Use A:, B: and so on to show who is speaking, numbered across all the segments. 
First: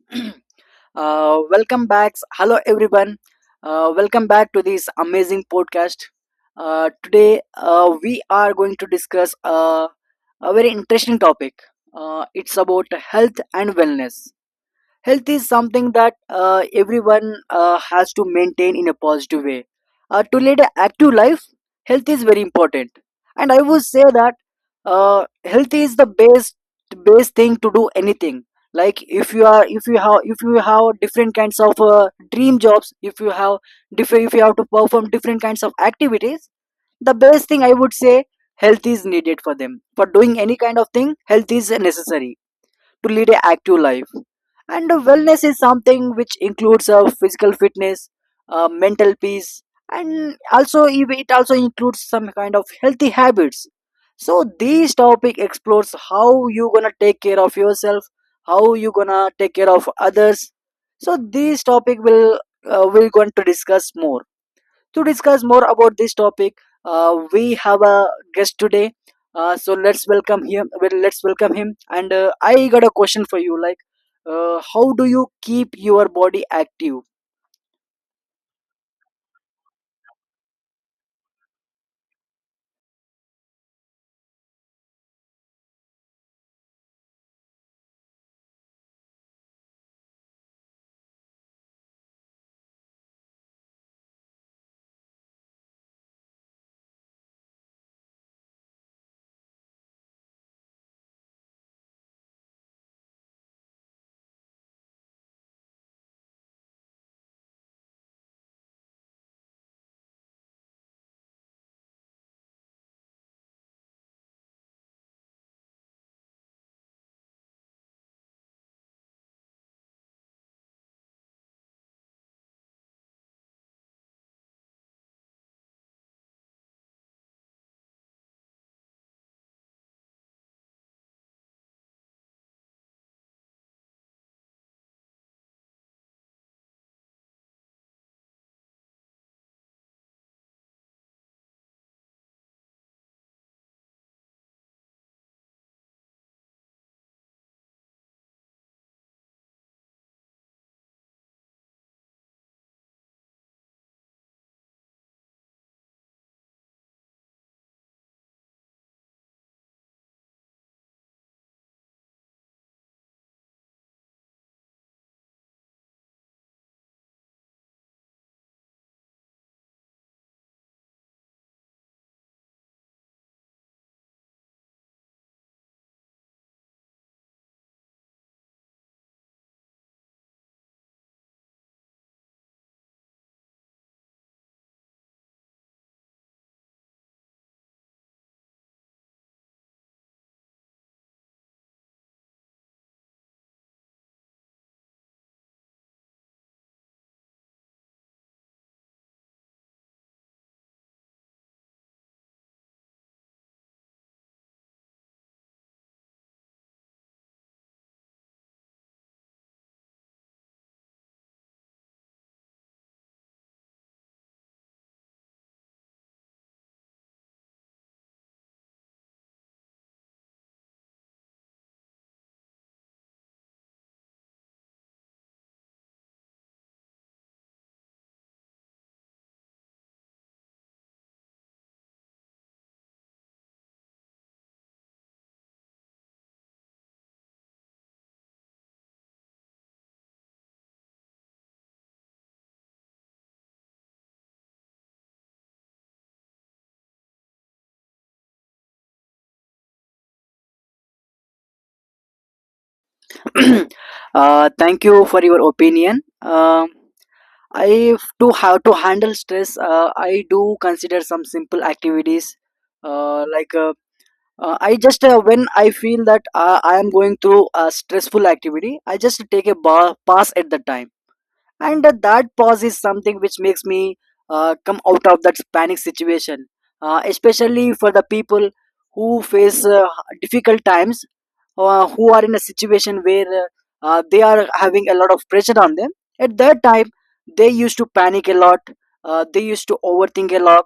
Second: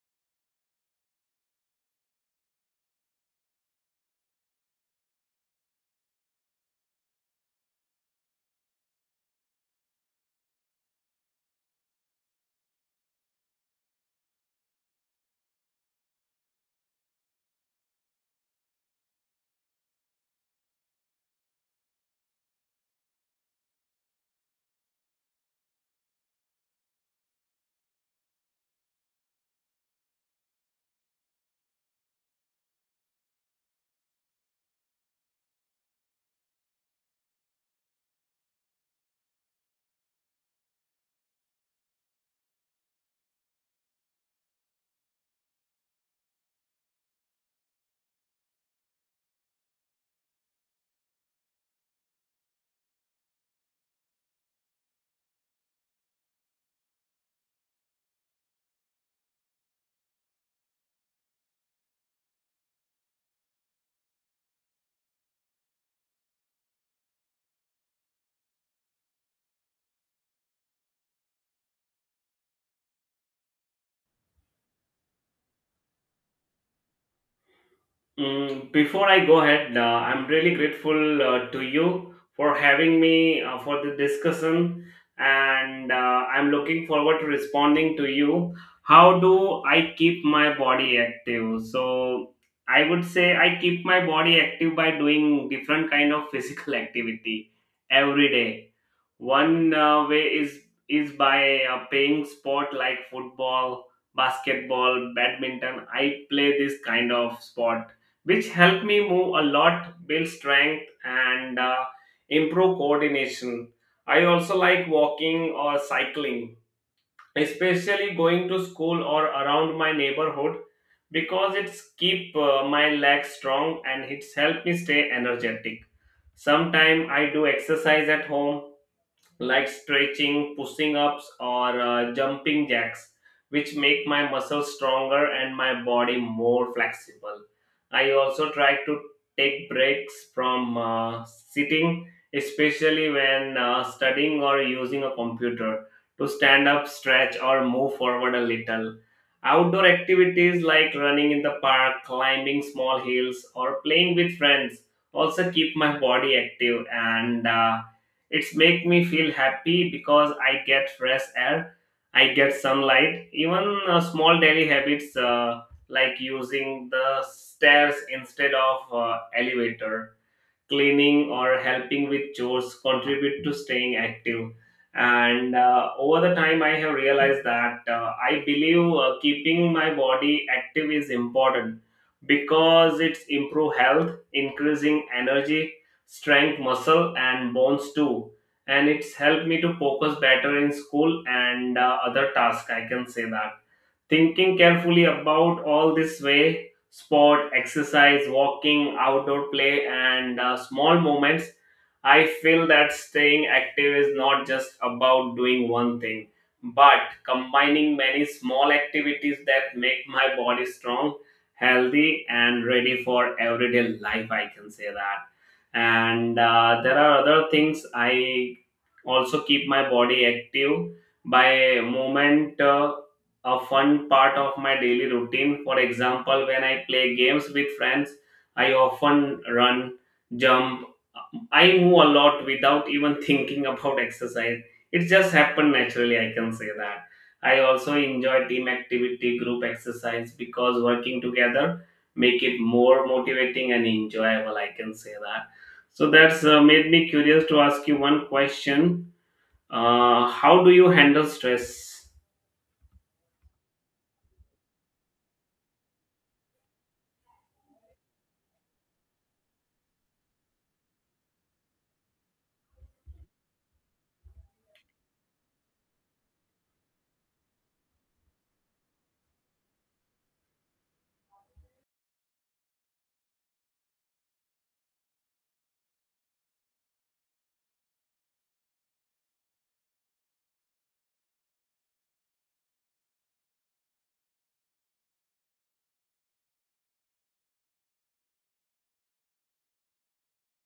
A: Welcome back. Hello, everyone. Welcome back to this amazing podcast. Today, we are going to discuss a very interesting topic. It's about health and wellness. Health is something that everyone has to maintain in a positive way to lead an active life. Health is very important, and I would say that uh, health is the best thing to do anything. Like, if you are if you have different kinds of dream jobs, if you have different if you have to perform different kinds of activities, the best thing I would say, health is needed for them. For doing any kind of thing, health is necessary to lead an active life. And wellness is something which includes physical fitness, mental peace, and also it also includes some kind of healthy habits. So this topic explores how you gonna take care of yourself, how you gonna take care of others. So this topic will we're going to discuss more. To discuss more about this topic, we have a guest today. So let's welcome him. Well, let's welcome him. And I got a question for you. Like, how do you keep your body active?
B: Mm, before I go ahead, I'm really grateful to you for having me for the discussion, and I'm looking forward to responding to you. How do I keep my body active? So I would say I keep my body active by doing different kind of physical activity every day. One way is by playing sport like football, basketball, badminton. I play this kind of sport, which help me move a lot, build strength, and improve coordination. I also like walking or cycling, especially going to school or around my neighborhood, because it's keep my legs strong and it's help me stay energetic. Sometimes I do exercise at home like stretching, pushing ups, or jumping jacks, which make my muscles stronger and my body more flexible. I also try to take breaks from sitting, especially when studying or using a computer, to stand up, stretch, or move forward a little. Outdoor activities like running in the park, climbing small hills, or playing with friends also keep my body active, and it's make me feel happy because I get fresh air, I get sunlight. Even small daily habits like using the stairs instead of elevator, cleaning or helping with chores contribute to staying active, and over the time I have realized that I believe keeping my body active is important because it's improve health, increasing energy, strength muscle and bones too, and it's helped me to focus better in school and other tasks. I can say that. Thinking carefully about all this way, sport, exercise, walking, outdoor play, and small moments, I feel that staying active is not just about doing one thing, but combining many small activities that make my body strong, healthy, and ready for everyday life. I can say that. And there are other things. I also keep my body active by movement, a fun part of my daily routine. For example, when I play games with friends, I often run, jump, I move a lot without even thinking about exercise. It just happened naturally, I can say that. I also enjoy team activity, group exercise, because working together make it more motivating and enjoyable, I can say that. So that's made me curious to ask you one question. How do you handle stress?
A: Thank you for your opinion. I to have to handle stress. I do consider some simple activities, uh, like uh, I just when I feel that I am going through a stressful activity, I just take a pass at the time. And that pause is something which makes me come out of that panic situation, especially for the people who face difficult times, who are in a situation where they are having a lot of pressure on them. At that time they used to panic a lot. They used to overthink a lot.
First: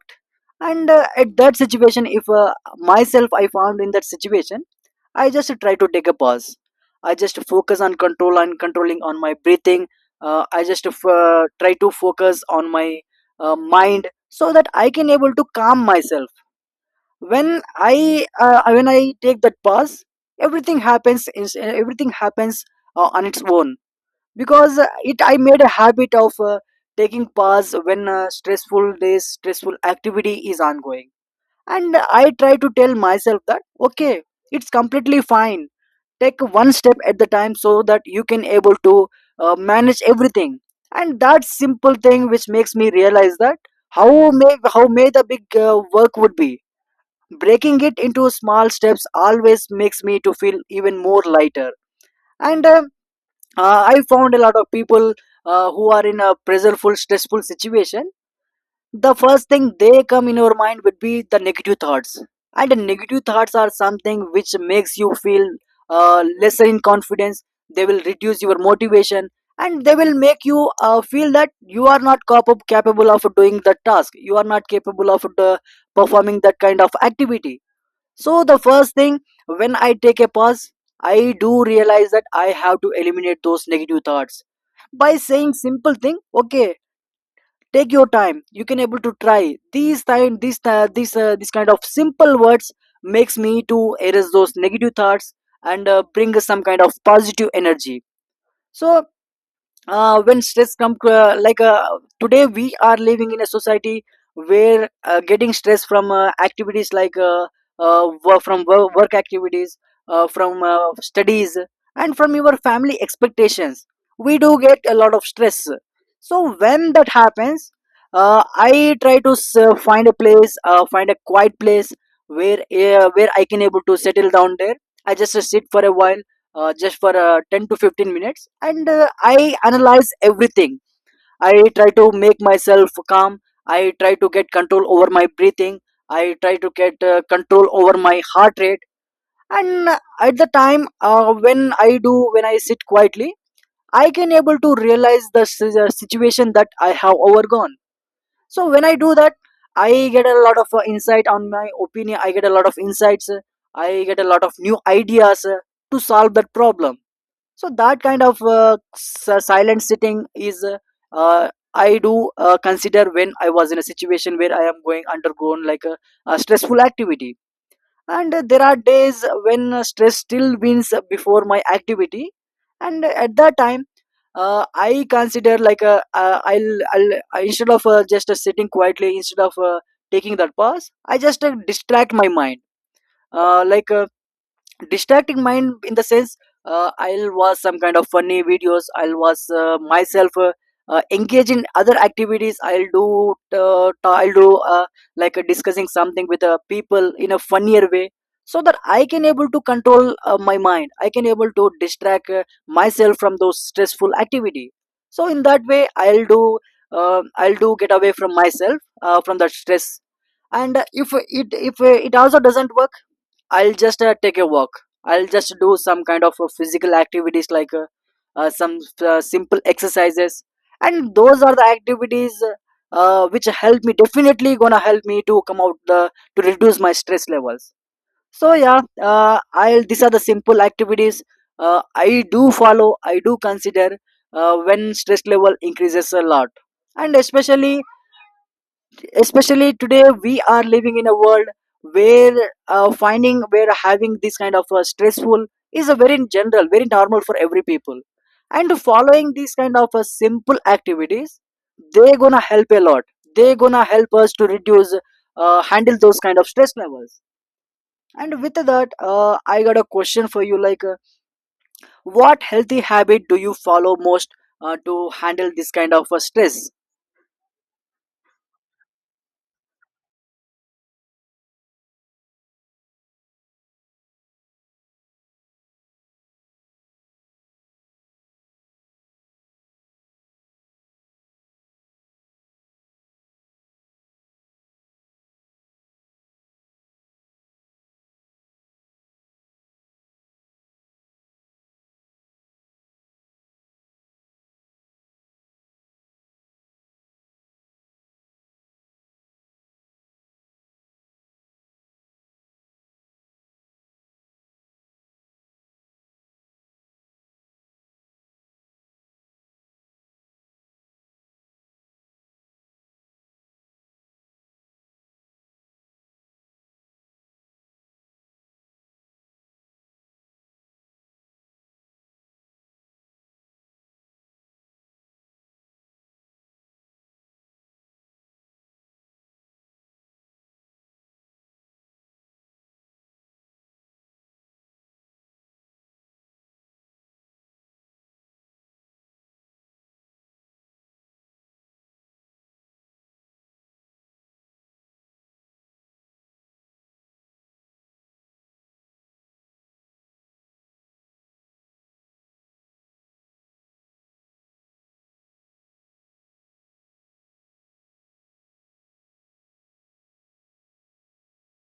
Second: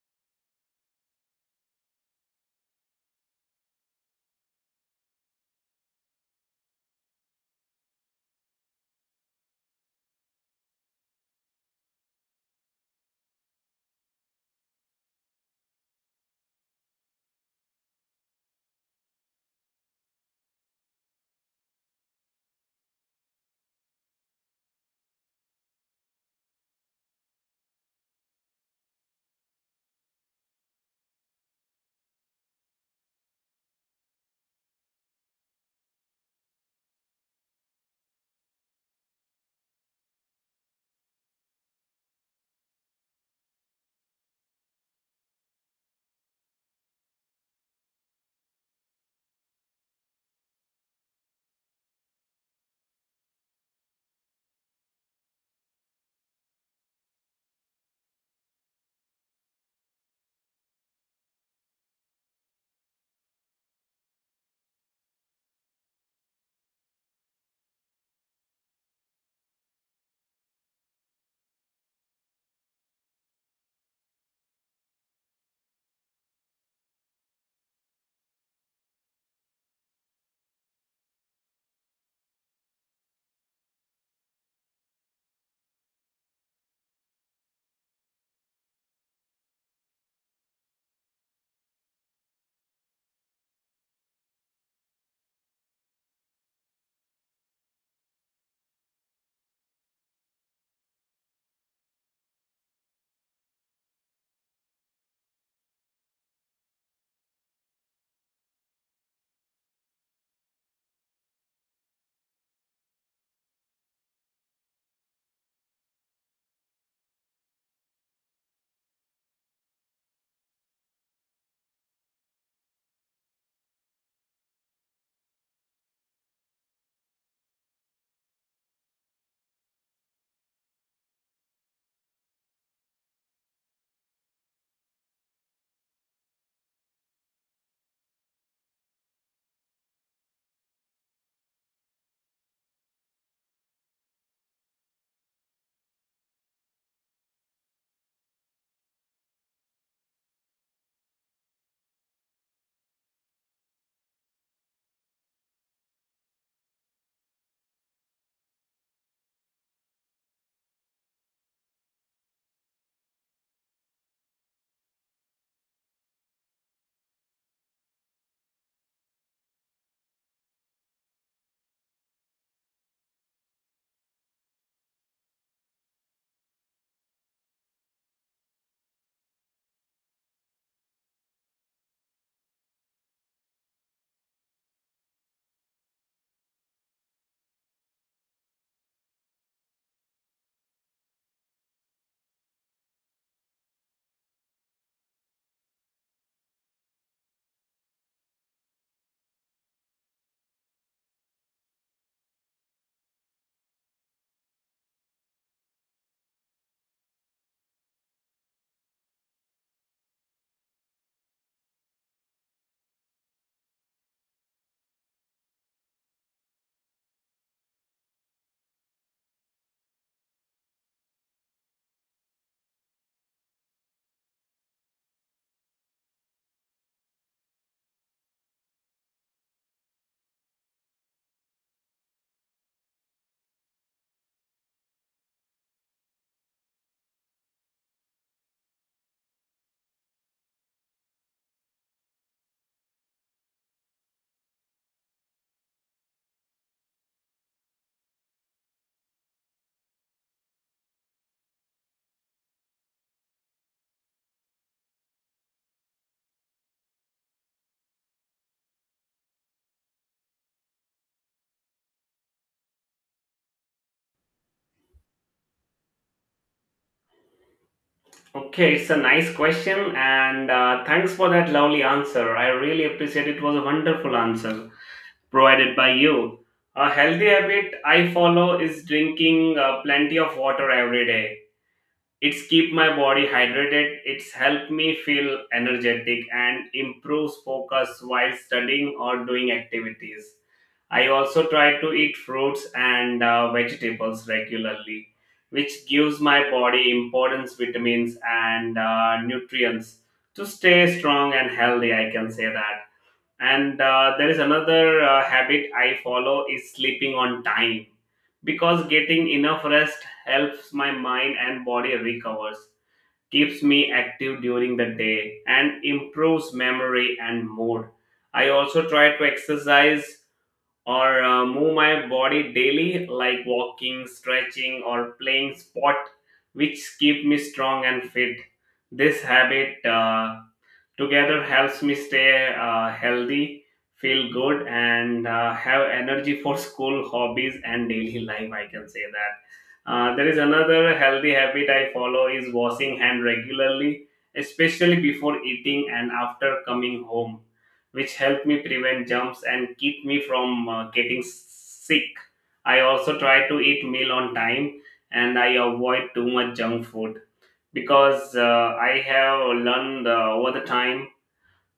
A: And at that situation, if myself I found in that situation, I just try to take a pause. I just focus on control and controlling on my breathing. I just try to focus on my mind, so that I can able to calm myself. When I when I take that pause, everything happens on its own. Because it I made a habit of taking pause when stressful days stressful activity is ongoing. And I try to tell myself that okay, it's completely fine. Take one step at the time, so that you can able to manage everything. And that simple thing which makes me realize that how how may the big work would be, breaking it into small steps always makes me to feel even more lighter. And I found a lot of people who are in a pressureful stressful situation, the first thing they come in your mind would be the negative thoughts. And the negative thoughts are something which makes you feel lesser in confidence. They will reduce your motivation, and they will make you feel that you are not capable of doing the task, you are not capable of the, performing that kind of activity. So the first thing when I take a pause, I do realize that I have to eliminate those negative thoughts by saying simple thing, okay, take your time, you can able to try these time this this kind of simple words makes me to erase those negative thoughts and bring some kind of positive energy. So when stress come today we are living in a society where getting stress from activities like work activities, from studies, and from your family expectations, we do get a lot of stress. So when that happens, I try to find a place, find a quiet place where I can able to settle down there. I just sit for a while, just for 10 to 15 minutes, and I analyze everything. I try to make myself calm. I try to get control over my breathing. I try to get control over my heart rate. And at the time when I do when I sit quietly, I can able to realize the situation that I have overgone. So when I do that, I get a lot of insight on my opinion, I get a lot of insights, I get a lot of new ideas to solve that problem. So that kind of silent sitting is uh, I do consider when I was in a situation where I am going undergone like a stressful activity. And there are days when stress still wins before my activity. And at that time, I consider like a, instead of just sitting quietly, instead of taking that pause, I just distract my mind. uh, like uh, distracting mind in the sense, I'll watch some kind of funny videos, I'll watch myself engage in other activities. I'll do I'll do discussing something with people in a funnier way, so that I can able to control my mind, I can able to distract myself from those stressful activity. So in that way, I'll do I'll do get away from myself from that stress. And if it, if it also doesn't work, I'll just take a walk. I'll just do some kind of physical activities like some simple exercises, and those are the activities which help me. Definitely gonna help me to come out the to reduce my stress levels. So yeah, I'll these are the simple activities I do follow. I do consider when stress level increases a lot, and especially today we are living in a world where finding where having this kind of stressful is a very general very normal for every people. And following these kind of simple activities, they gonna help a lot. They gonna help us to reduce handle those kind of stress levels. And with that I got a question for you. Like what healthy habit do you follow most to handle this kind of stress?
B: Okay, it's a nice question, and thanks for that lovely answer. I really appreciate it. It was a wonderful answer provided by you. A healthy habit I follow is drinking plenty of water every day. It's keep my body hydrated. It's helped me feel energetic and improves focus while studying or doing activities. I also try to eat fruits and vegetables regularly, which gives my body important vitamins and nutrients to stay strong and healthy. I can say that. And there is another habit I follow is sleeping on time because getting enough rest helps my mind and body recovers, keeps me active during the day, and improves memory and mood. I also try to exercise or move my body daily, like walking, stretching or playing sport, which keep me strong and fit. This habit together helps me stay healthy, feel good, and have energy for school, hobbies and daily life, I can say that. There is another healthy habit I follow is washing hand regularly, especially before eating and after coming home, which help me prevent germs and keep me from getting sick. I also try to eat meal on time, and I avoid too much junk food because I have learned over the time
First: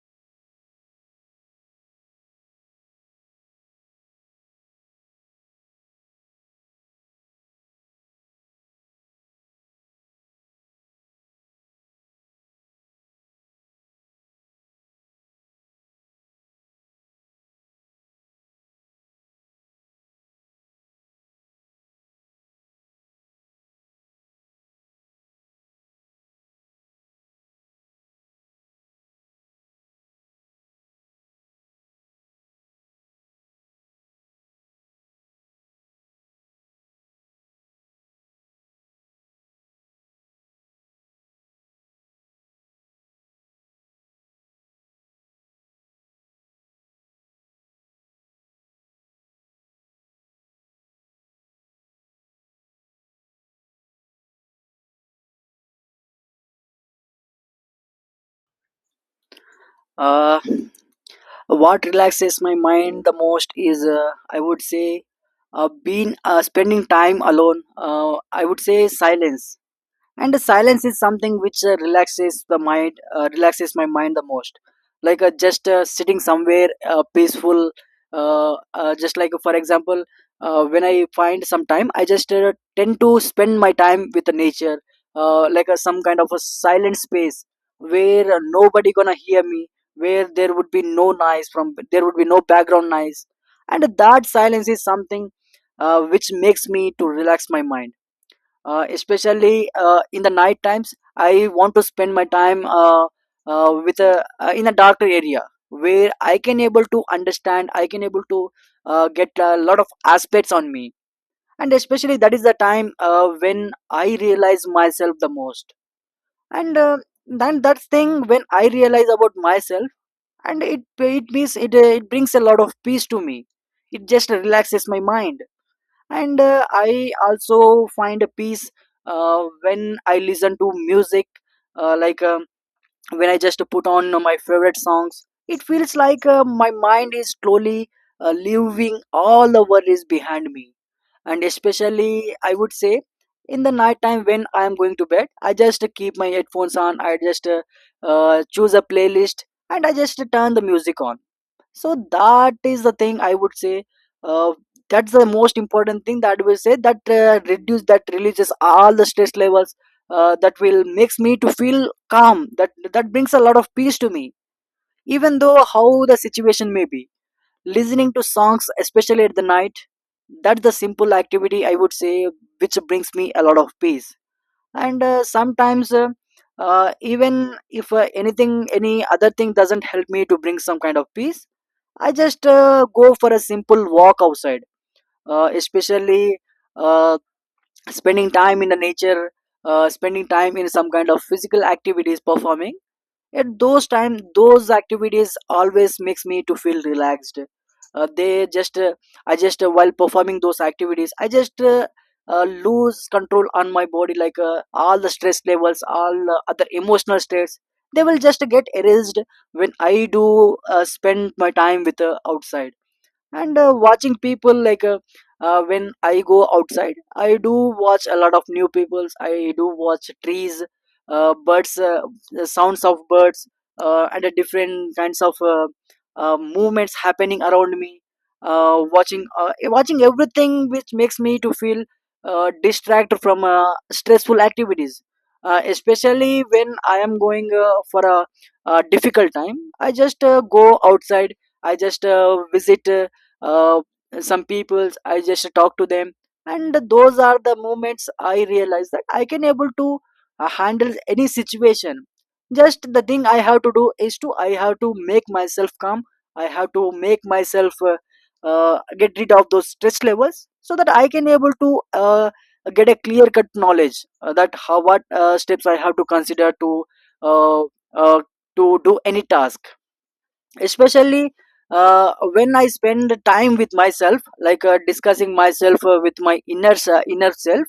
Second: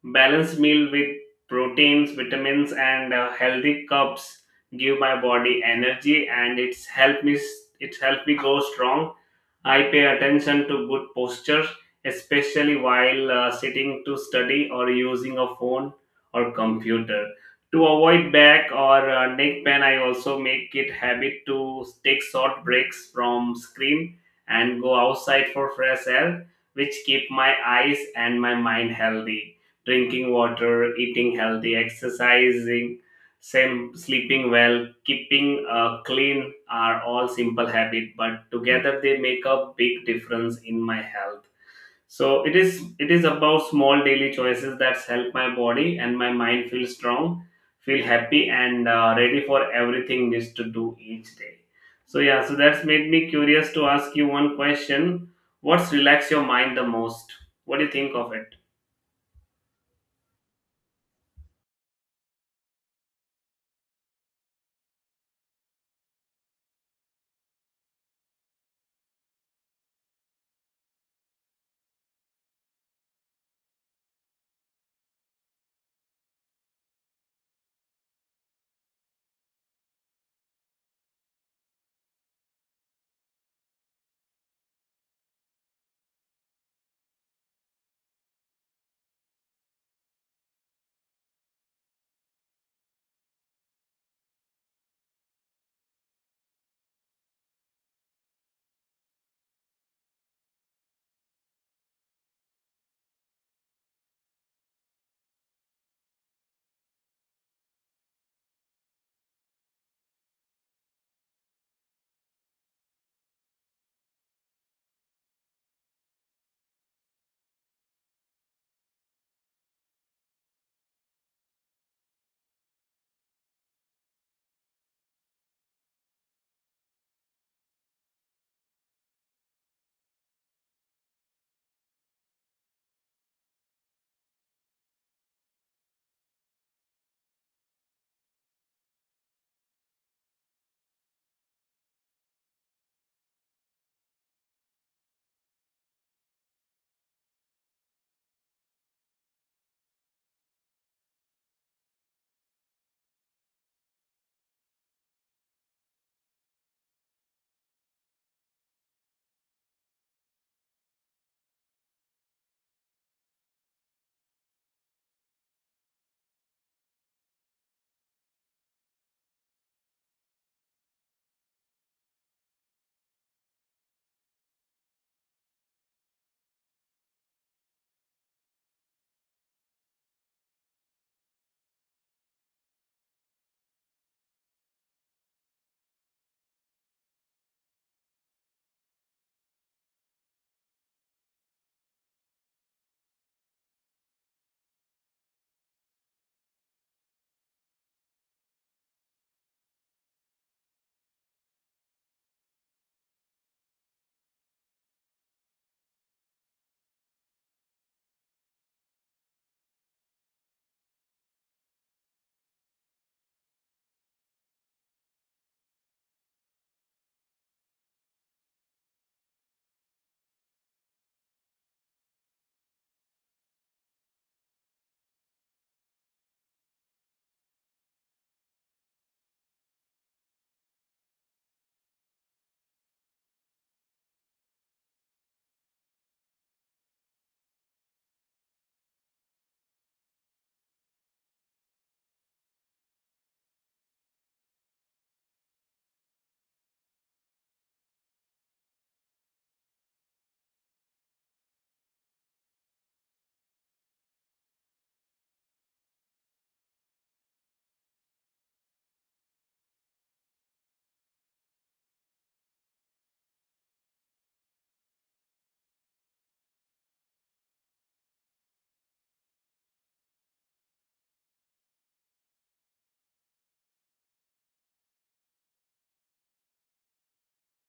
B: balanced meal with proteins, vitamins, and healthy carbs give my body energy, and it's helped me. It's helped me grow strong. I pay attention to good posture, especially while sitting to study or using a phone or computer. To avoid back or neck pain, I also make it habit to take short breaks from screen and go outside for fresh air, which keep my eyes and my mind healthy. Drinking water, eating healthy, exercising, same, sleeping well, keeping clean are all simple habit, but together they make a big difference in my health. So it is about small daily choices that help my body and my mind feel strong, feel happy, and ready for everything needs to do each day. So yeah, so that's made me curious to ask you one question. What's relax your mind the most? What do you think of it?
A: uh, what relaxes my mind the most is I would say being spending time alone, I would say silence. And the silence is something which relaxes the mind, relaxes my mind the most. Like just sitting somewhere peaceful, just like for example, when I find some time, I just tend to spend my time with the nature, some kind of a silent space where nobody gonna hear me, where there would be no noise from there would be no background noise. And that silence is something which makes me to relax my mind, especially in the night times I want to spend my time with a in a darker area where I can able to understand, I can able to get a lot of aspects on me. And especially that is the time when I realize myself the most. And then that thing when I realize about myself, and it means it, it brings a lot of peace to me, it just relaxes my mind. And I also find a peace when I listen to music, uh, like um, when I just put on my favorite songs, it feels like my mind is slowly leaving all the worries behind me. And especially I would say in the night time, when I am going to bed, I just keep my headphones on, I just choose a playlist and I just turn the music on. So that is the thing I would say, uh, that's the most important thing that will say that reduce that releases all the stress levels, that will makes me to feel calm, that that brings a lot of peace to me, even though how the situation may be. Listening to songs, especially at the night, that's the simple activity I would say, which brings me a lot of peace. And sometimes even if anything any other thing doesn't help me to bring some kind of peace, I just go for a simple walk outside, especially uh, spending time in the nature, spending time in some kind of physical activities performing. At those time, those activities always makes me to feel relaxed. Uh, they just, uh, I just While performing those activities, I just lose control on my body, like all the stress levels, all other emotional stress. They will just get erased when I do spend my time with outside and watching people like when I go outside, I do watch a lot of new peoples, I do watch trees, birds, the sounds of birds, and different kinds of movements happening around me, watching everything, which makes me to feel distracted from stressful activities. Uh, especially when I am going for a difficult time, I just go outside, I just visit, uh, some peoples, I just talk to them, and those are the moments I realize that I can able to handle any situation. Just the thing I have to do is to, I have to make myself calm, I have to make myself get rid of those stress levels, so that I can able to get a clear cut knowledge that how what steps I have to consider uh, uh, to do any task, especially when I spend time with myself, like discussing myself with my inner self.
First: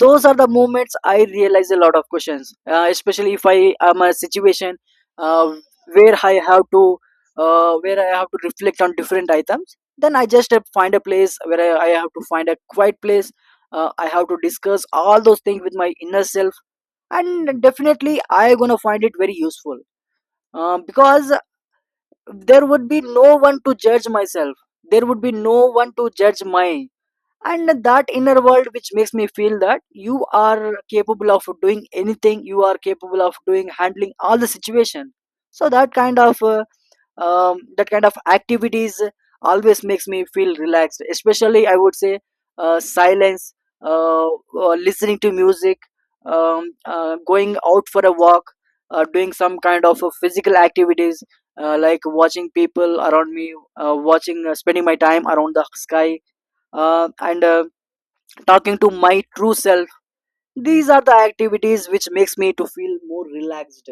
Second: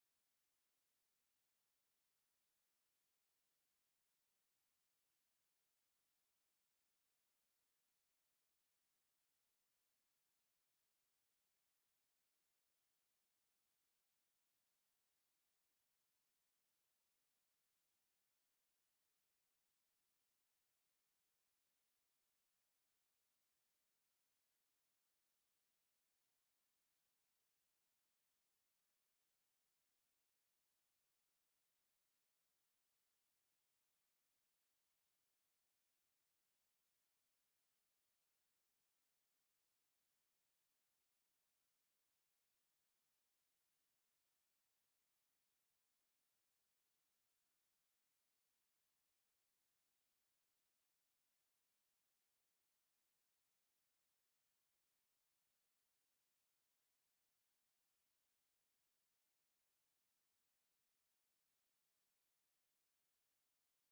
A: Those are the moments I realize a lot of questions, especially if I am a situation uh, where I have to, where I have to reflect on different items, then I just find a place where I have to find a quiet place. Uh, I have to discuss all those things with my inner self, and definitely I gonna find it very useful, because there would be no one to judge myself, there would be no one to judge my, and that inner world which makes me feel that you are capable of doing anything, you are capable of doing handling all the situation. So that kind of activities always makes me feel relaxed, especially I would say silence, uh, listening to music, going out for a walk, doing some kind of physical activities, like watching people around me, watching spending my time around the sky, and talking to my true self. These are the activities which makes me to feel more relaxed.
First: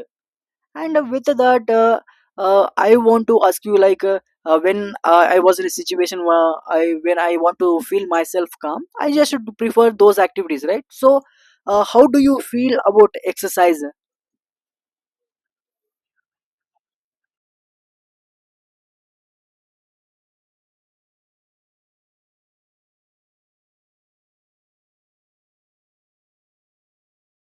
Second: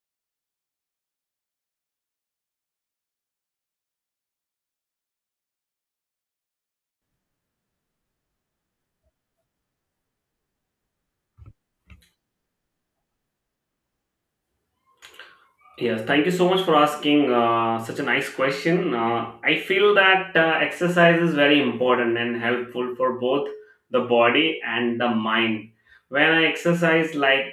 A: And uh, with that uh, uh, I want to ask you, like, when I was in a situation where I, when I want to feel myself calm, I just should prefer those activities, right? So how do you feel about exercise?
B: Yes, thank you so much for asking such a nice question. I feel that exercise is very important and helpful for both the body and the mind. When I exercise, like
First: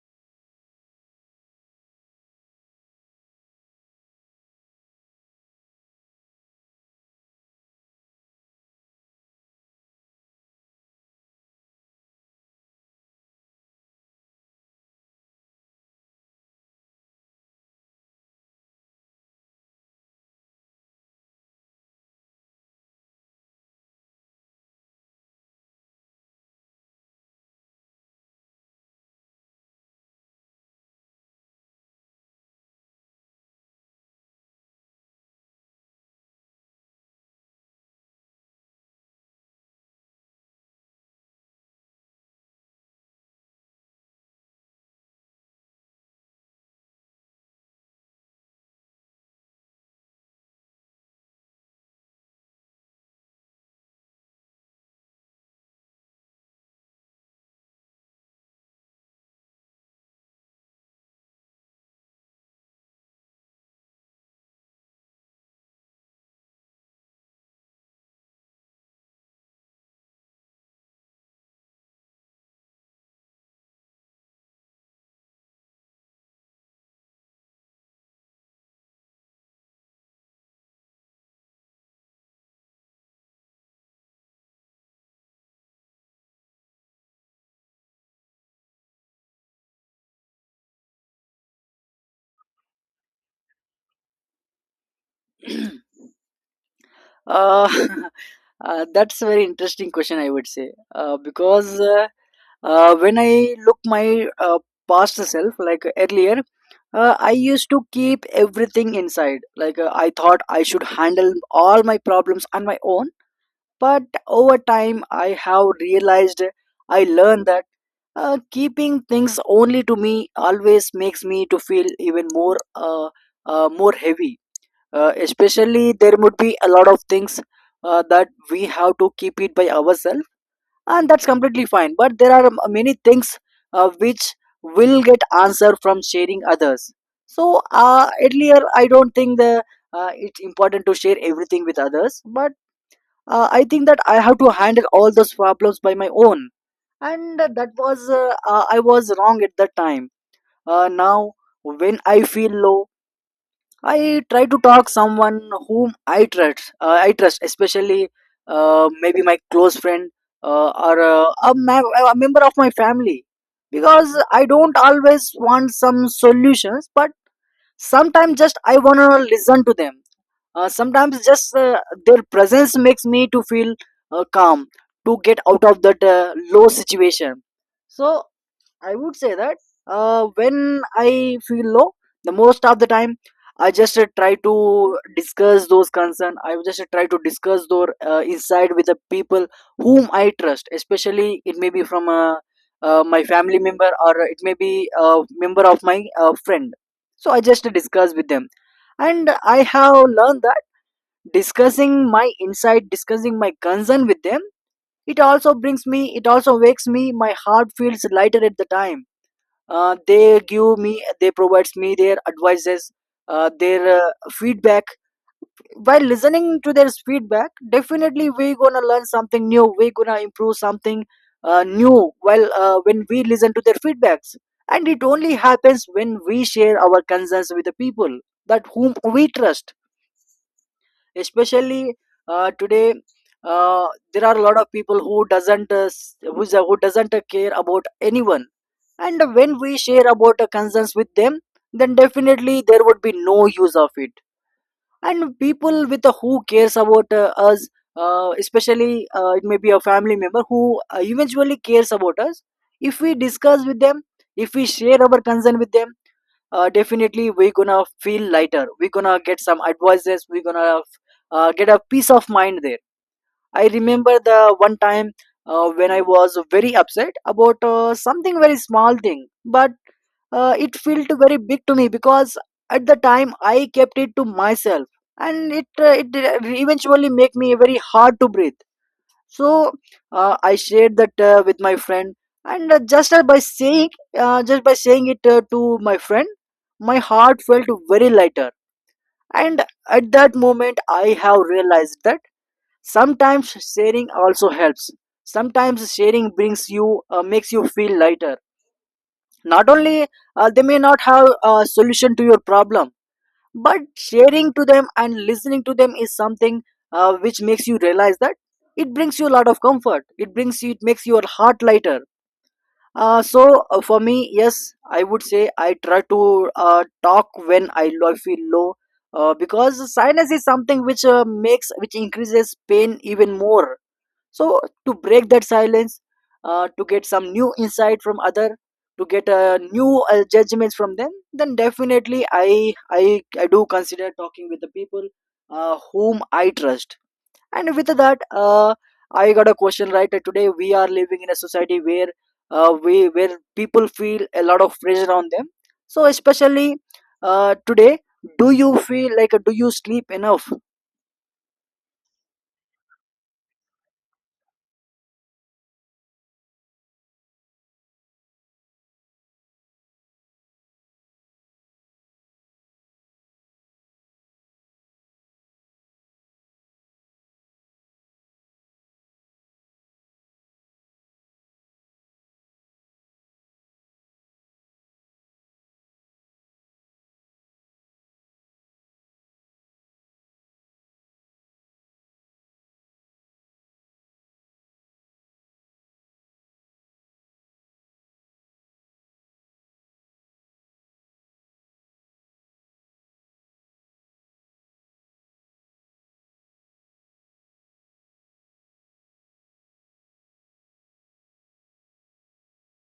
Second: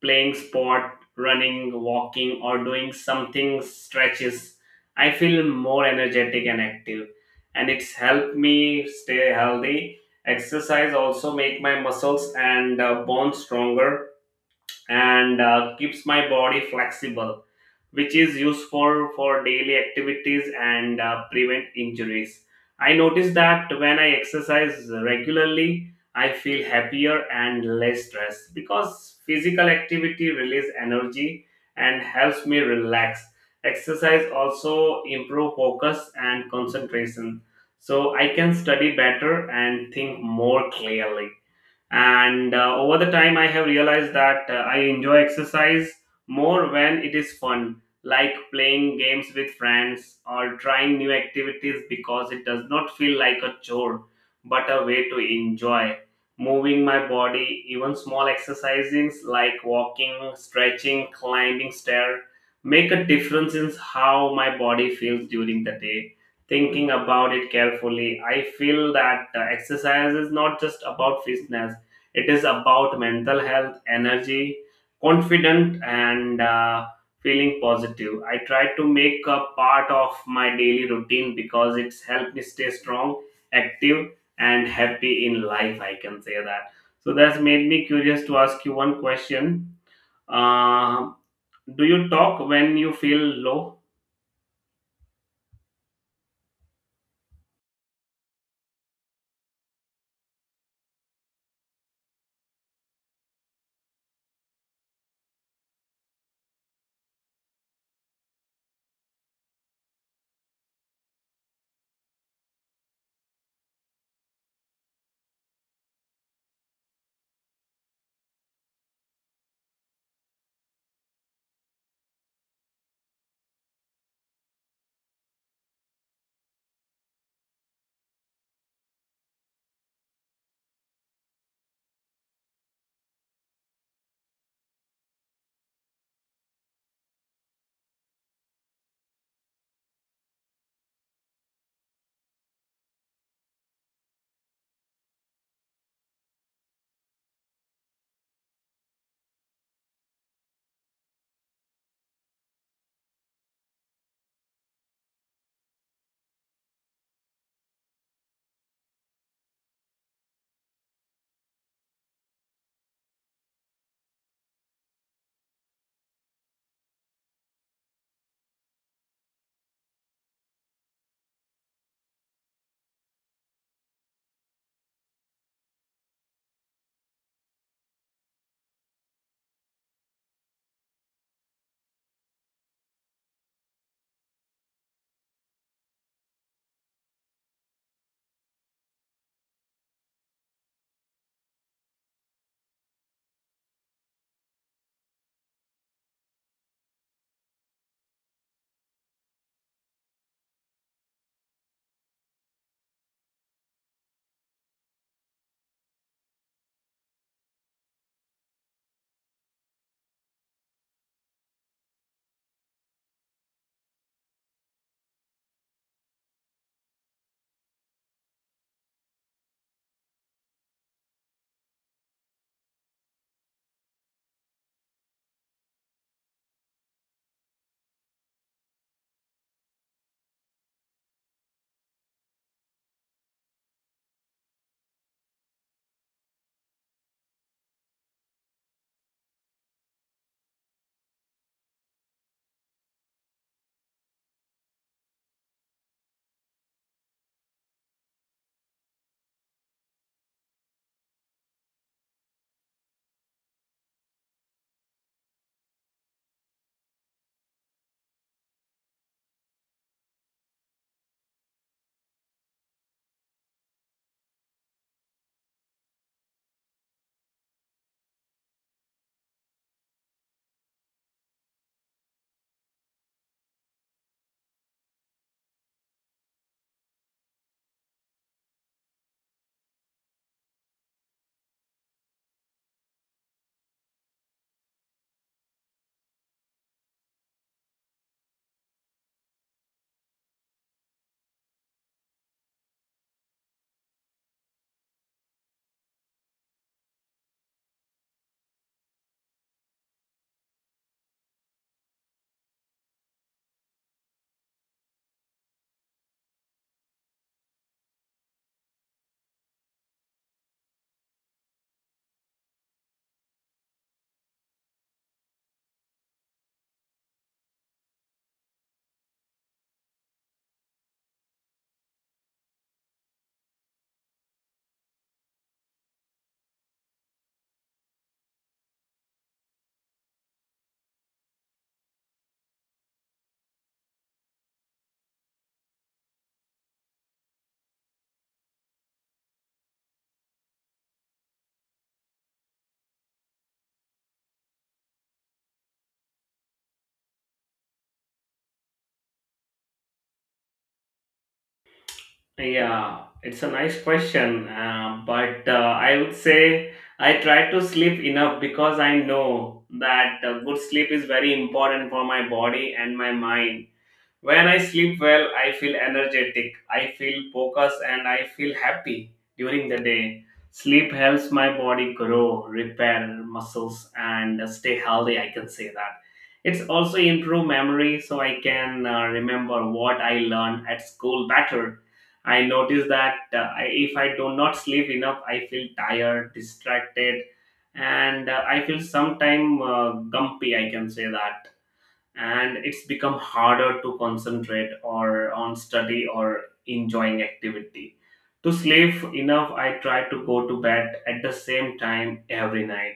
B: playing sport, running, walking, or doing something stretches, I feel more energetic and active, and it's helped me stay healthy. Exercise also make my muscles and bones stronger and keeps my body flexible, which is useful for daily activities and prevent injuries. I notice that when I exercise regularly, I feel happier and less stressed because physical activity releases energy and helps me relax. Exercise also improve focus and concentration, so I can study better and think more clearly, and over the time I have realized that I enjoy exercise more when it is fun, like playing games with friends or trying new activities, because it does not feel like a chore but a way to enjoy moving my body. Even small exercises like walking, stretching, climbing stair make a difference in how my body feels during the day. Thinking about it carefully, I feel that exercise is not just about fitness, it is about mental health, energy, confident, and feeling positive. I try to make a part of my daily routine because it's helped me stay strong, active, and happy in life. I can say that. So that's made me curious to ask you one question. Uh, do you talk when you feel low?
A: uh, that's a very interesting question, I would say, because when I look my past self, like earlier, I used to keep everything inside, like I thought I should handle all my problems on my own. But over time I have realized, I learned that keeping things only to me always makes me to feel even more more heavy. Uh, especially there would be a lot of things that we have to keep it by ourselves, and that's completely fine, but there are many things which will get answer from sharing others. So earlier I don't think the, it's important to share everything with others, but I think that I have to handle all those problems by my own, and that was, I was wrong at that time. Now, when I feel low, I try to talk someone whom I trust. I trust, especially maybe my close friend, or a, a member of my family, because I don't always want some solutions, but sometimes just I wanna listen to them. Sometimes just their presence makes me to feel calm, to get out of that low situation. So I would say that when I feel low, the most of the time, I just try to discuss those concerns. I just try to discuss those inside with the people whom I trust. Especially, it may be from my family member, or it may be a member of my friend. So I just discuss with them, and I have learned that discussing my insight, discussing my concern with them, it also brings me, it also wakes me. My heart feels lighter at the time, they provides me their advices, their feedback. While listening to their feedback, definitely we gonna learn something new, we gonna improve something new while when we listen to their feedbacks, and it only happens when we share our concerns with the people that whom we trust. Especially today, uh, there are a lot of people who doesn't who doesn't care about anyone, and when we share about concerns with them, then definitely there would be no use of it. And people with a who cares about us, especially it may be a family member who eventually cares about us, if we discuss with them, if we share our concern with them, definitely we're gonna feel lighter, we're gonna get some advices, we're gonna get a peace of mind there. I remember the one time when I was very upset about something very small thing, but it felt very big to me, because at the time I kept it to myself, and it eventually make me very hard to breathe. So I shared that with my friend, and just by saying it to my friend, my heart felt very lighter. And at that moment, I have realized that sometimes sharing also helps. Sometimes sharing brings you, makes you feel lighter. Not only they may not have a solution to your problem, but sharing to them and listening to them is something which makes you realize that it brings you a lot of comfort. It brings you, it makes your heart lighter. So for me, yes, I would say I try to talk when I feel low, because sinus is something which makes which increases pain even more. So to break that silence, to get some new insight from other, to get new judgments from them, then definitely I do consider talking with the people whom I trust. And with that uh, I got a question, right? Today we are living in a society where we where people feel a lot of pressure on them. So especially today, do you feel like do you sleep enough?
B: Yeah, it's a nice question, but I would say I try to sleep enough because I know that good sleep is very important for my body and my mind. When I sleep well, I feel energetic, I feel focused, and I feel happy during the day. Sleep helps my body grow, repair muscles, and stay healthy. I can say that. It's also improve memory, so I can remember what I learned at school better. I notice that if I do not sleep enough, I feel tired, distracted, and I feel sometime gumpy. I can say that, and it's become harder to concentrate or on study or enjoying activity. To sleep enough, I try to go to bed at the same time every night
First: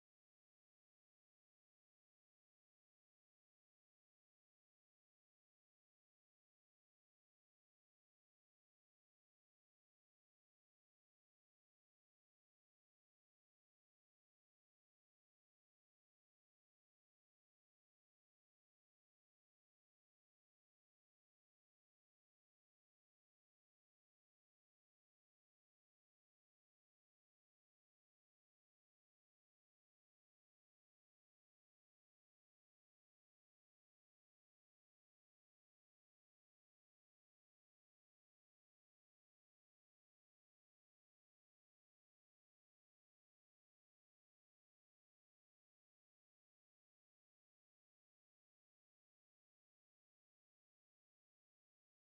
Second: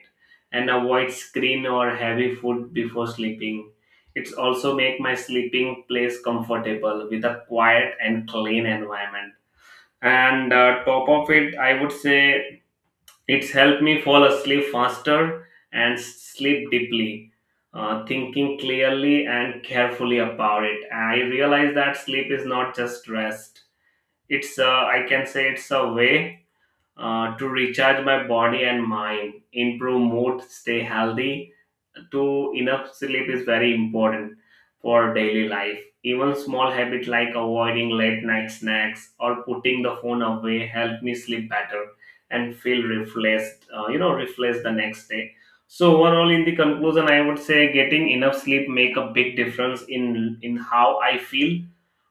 B: and avoid screen or heavy food before sleeping. It's also make my sleeping place comfortable with a quiet and clean environment, and top of it, I would say it's helped me fall asleep faster and sleep deeply. Thinking clearly and carefully about it, I realize that sleep is not just rest. It's a, I can say it's a way to recharge my body and mind, improve mood, stay healthy. To enough sleep is very important for daily life. Even small habits like avoiding late night snacks or putting the phone away help me sleep better and feel refreshed, refreshed the next day. So overall, in the conclusion, I would say getting enough sleep make a big difference in how I feel,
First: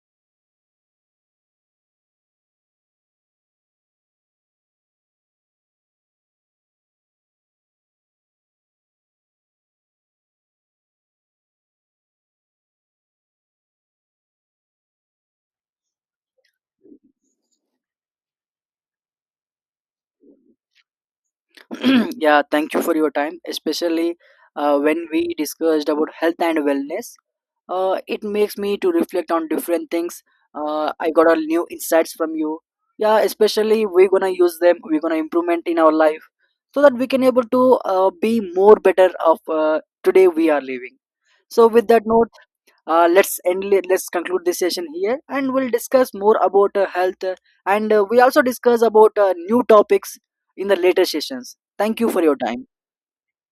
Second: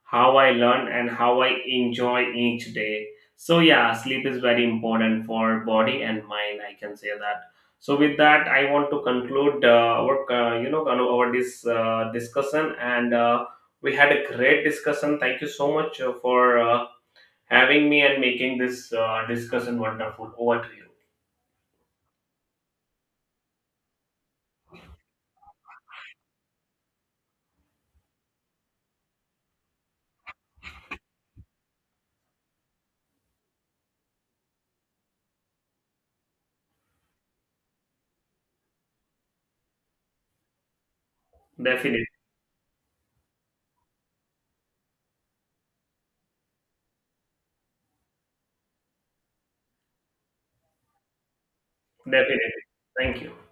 B: how I learn, and how I enjoy each day. So yeah, sleep is very important for body and mind. I can say that. So with that, I want to conclude our our this discussion, and we had a great discussion. Thank you so much for having me and making this discussion wonderful. Over to you.
A: Yeah, thank you for your time. Especially when we discussed about health and wellness, it makes me to reflect on different things. I got a new insights from you. Yeah, especially we're gonna use them, we're gonna improvement in our life, so that we can able to be more better of today we are living. So with that
B: Definitely,
A: note, let's end, let's conclude this session here, and we'll discuss more about health, and we also discuss about new topics in the later sessions. Thank you for your
B: definitely.
A: time.
B: Thank you.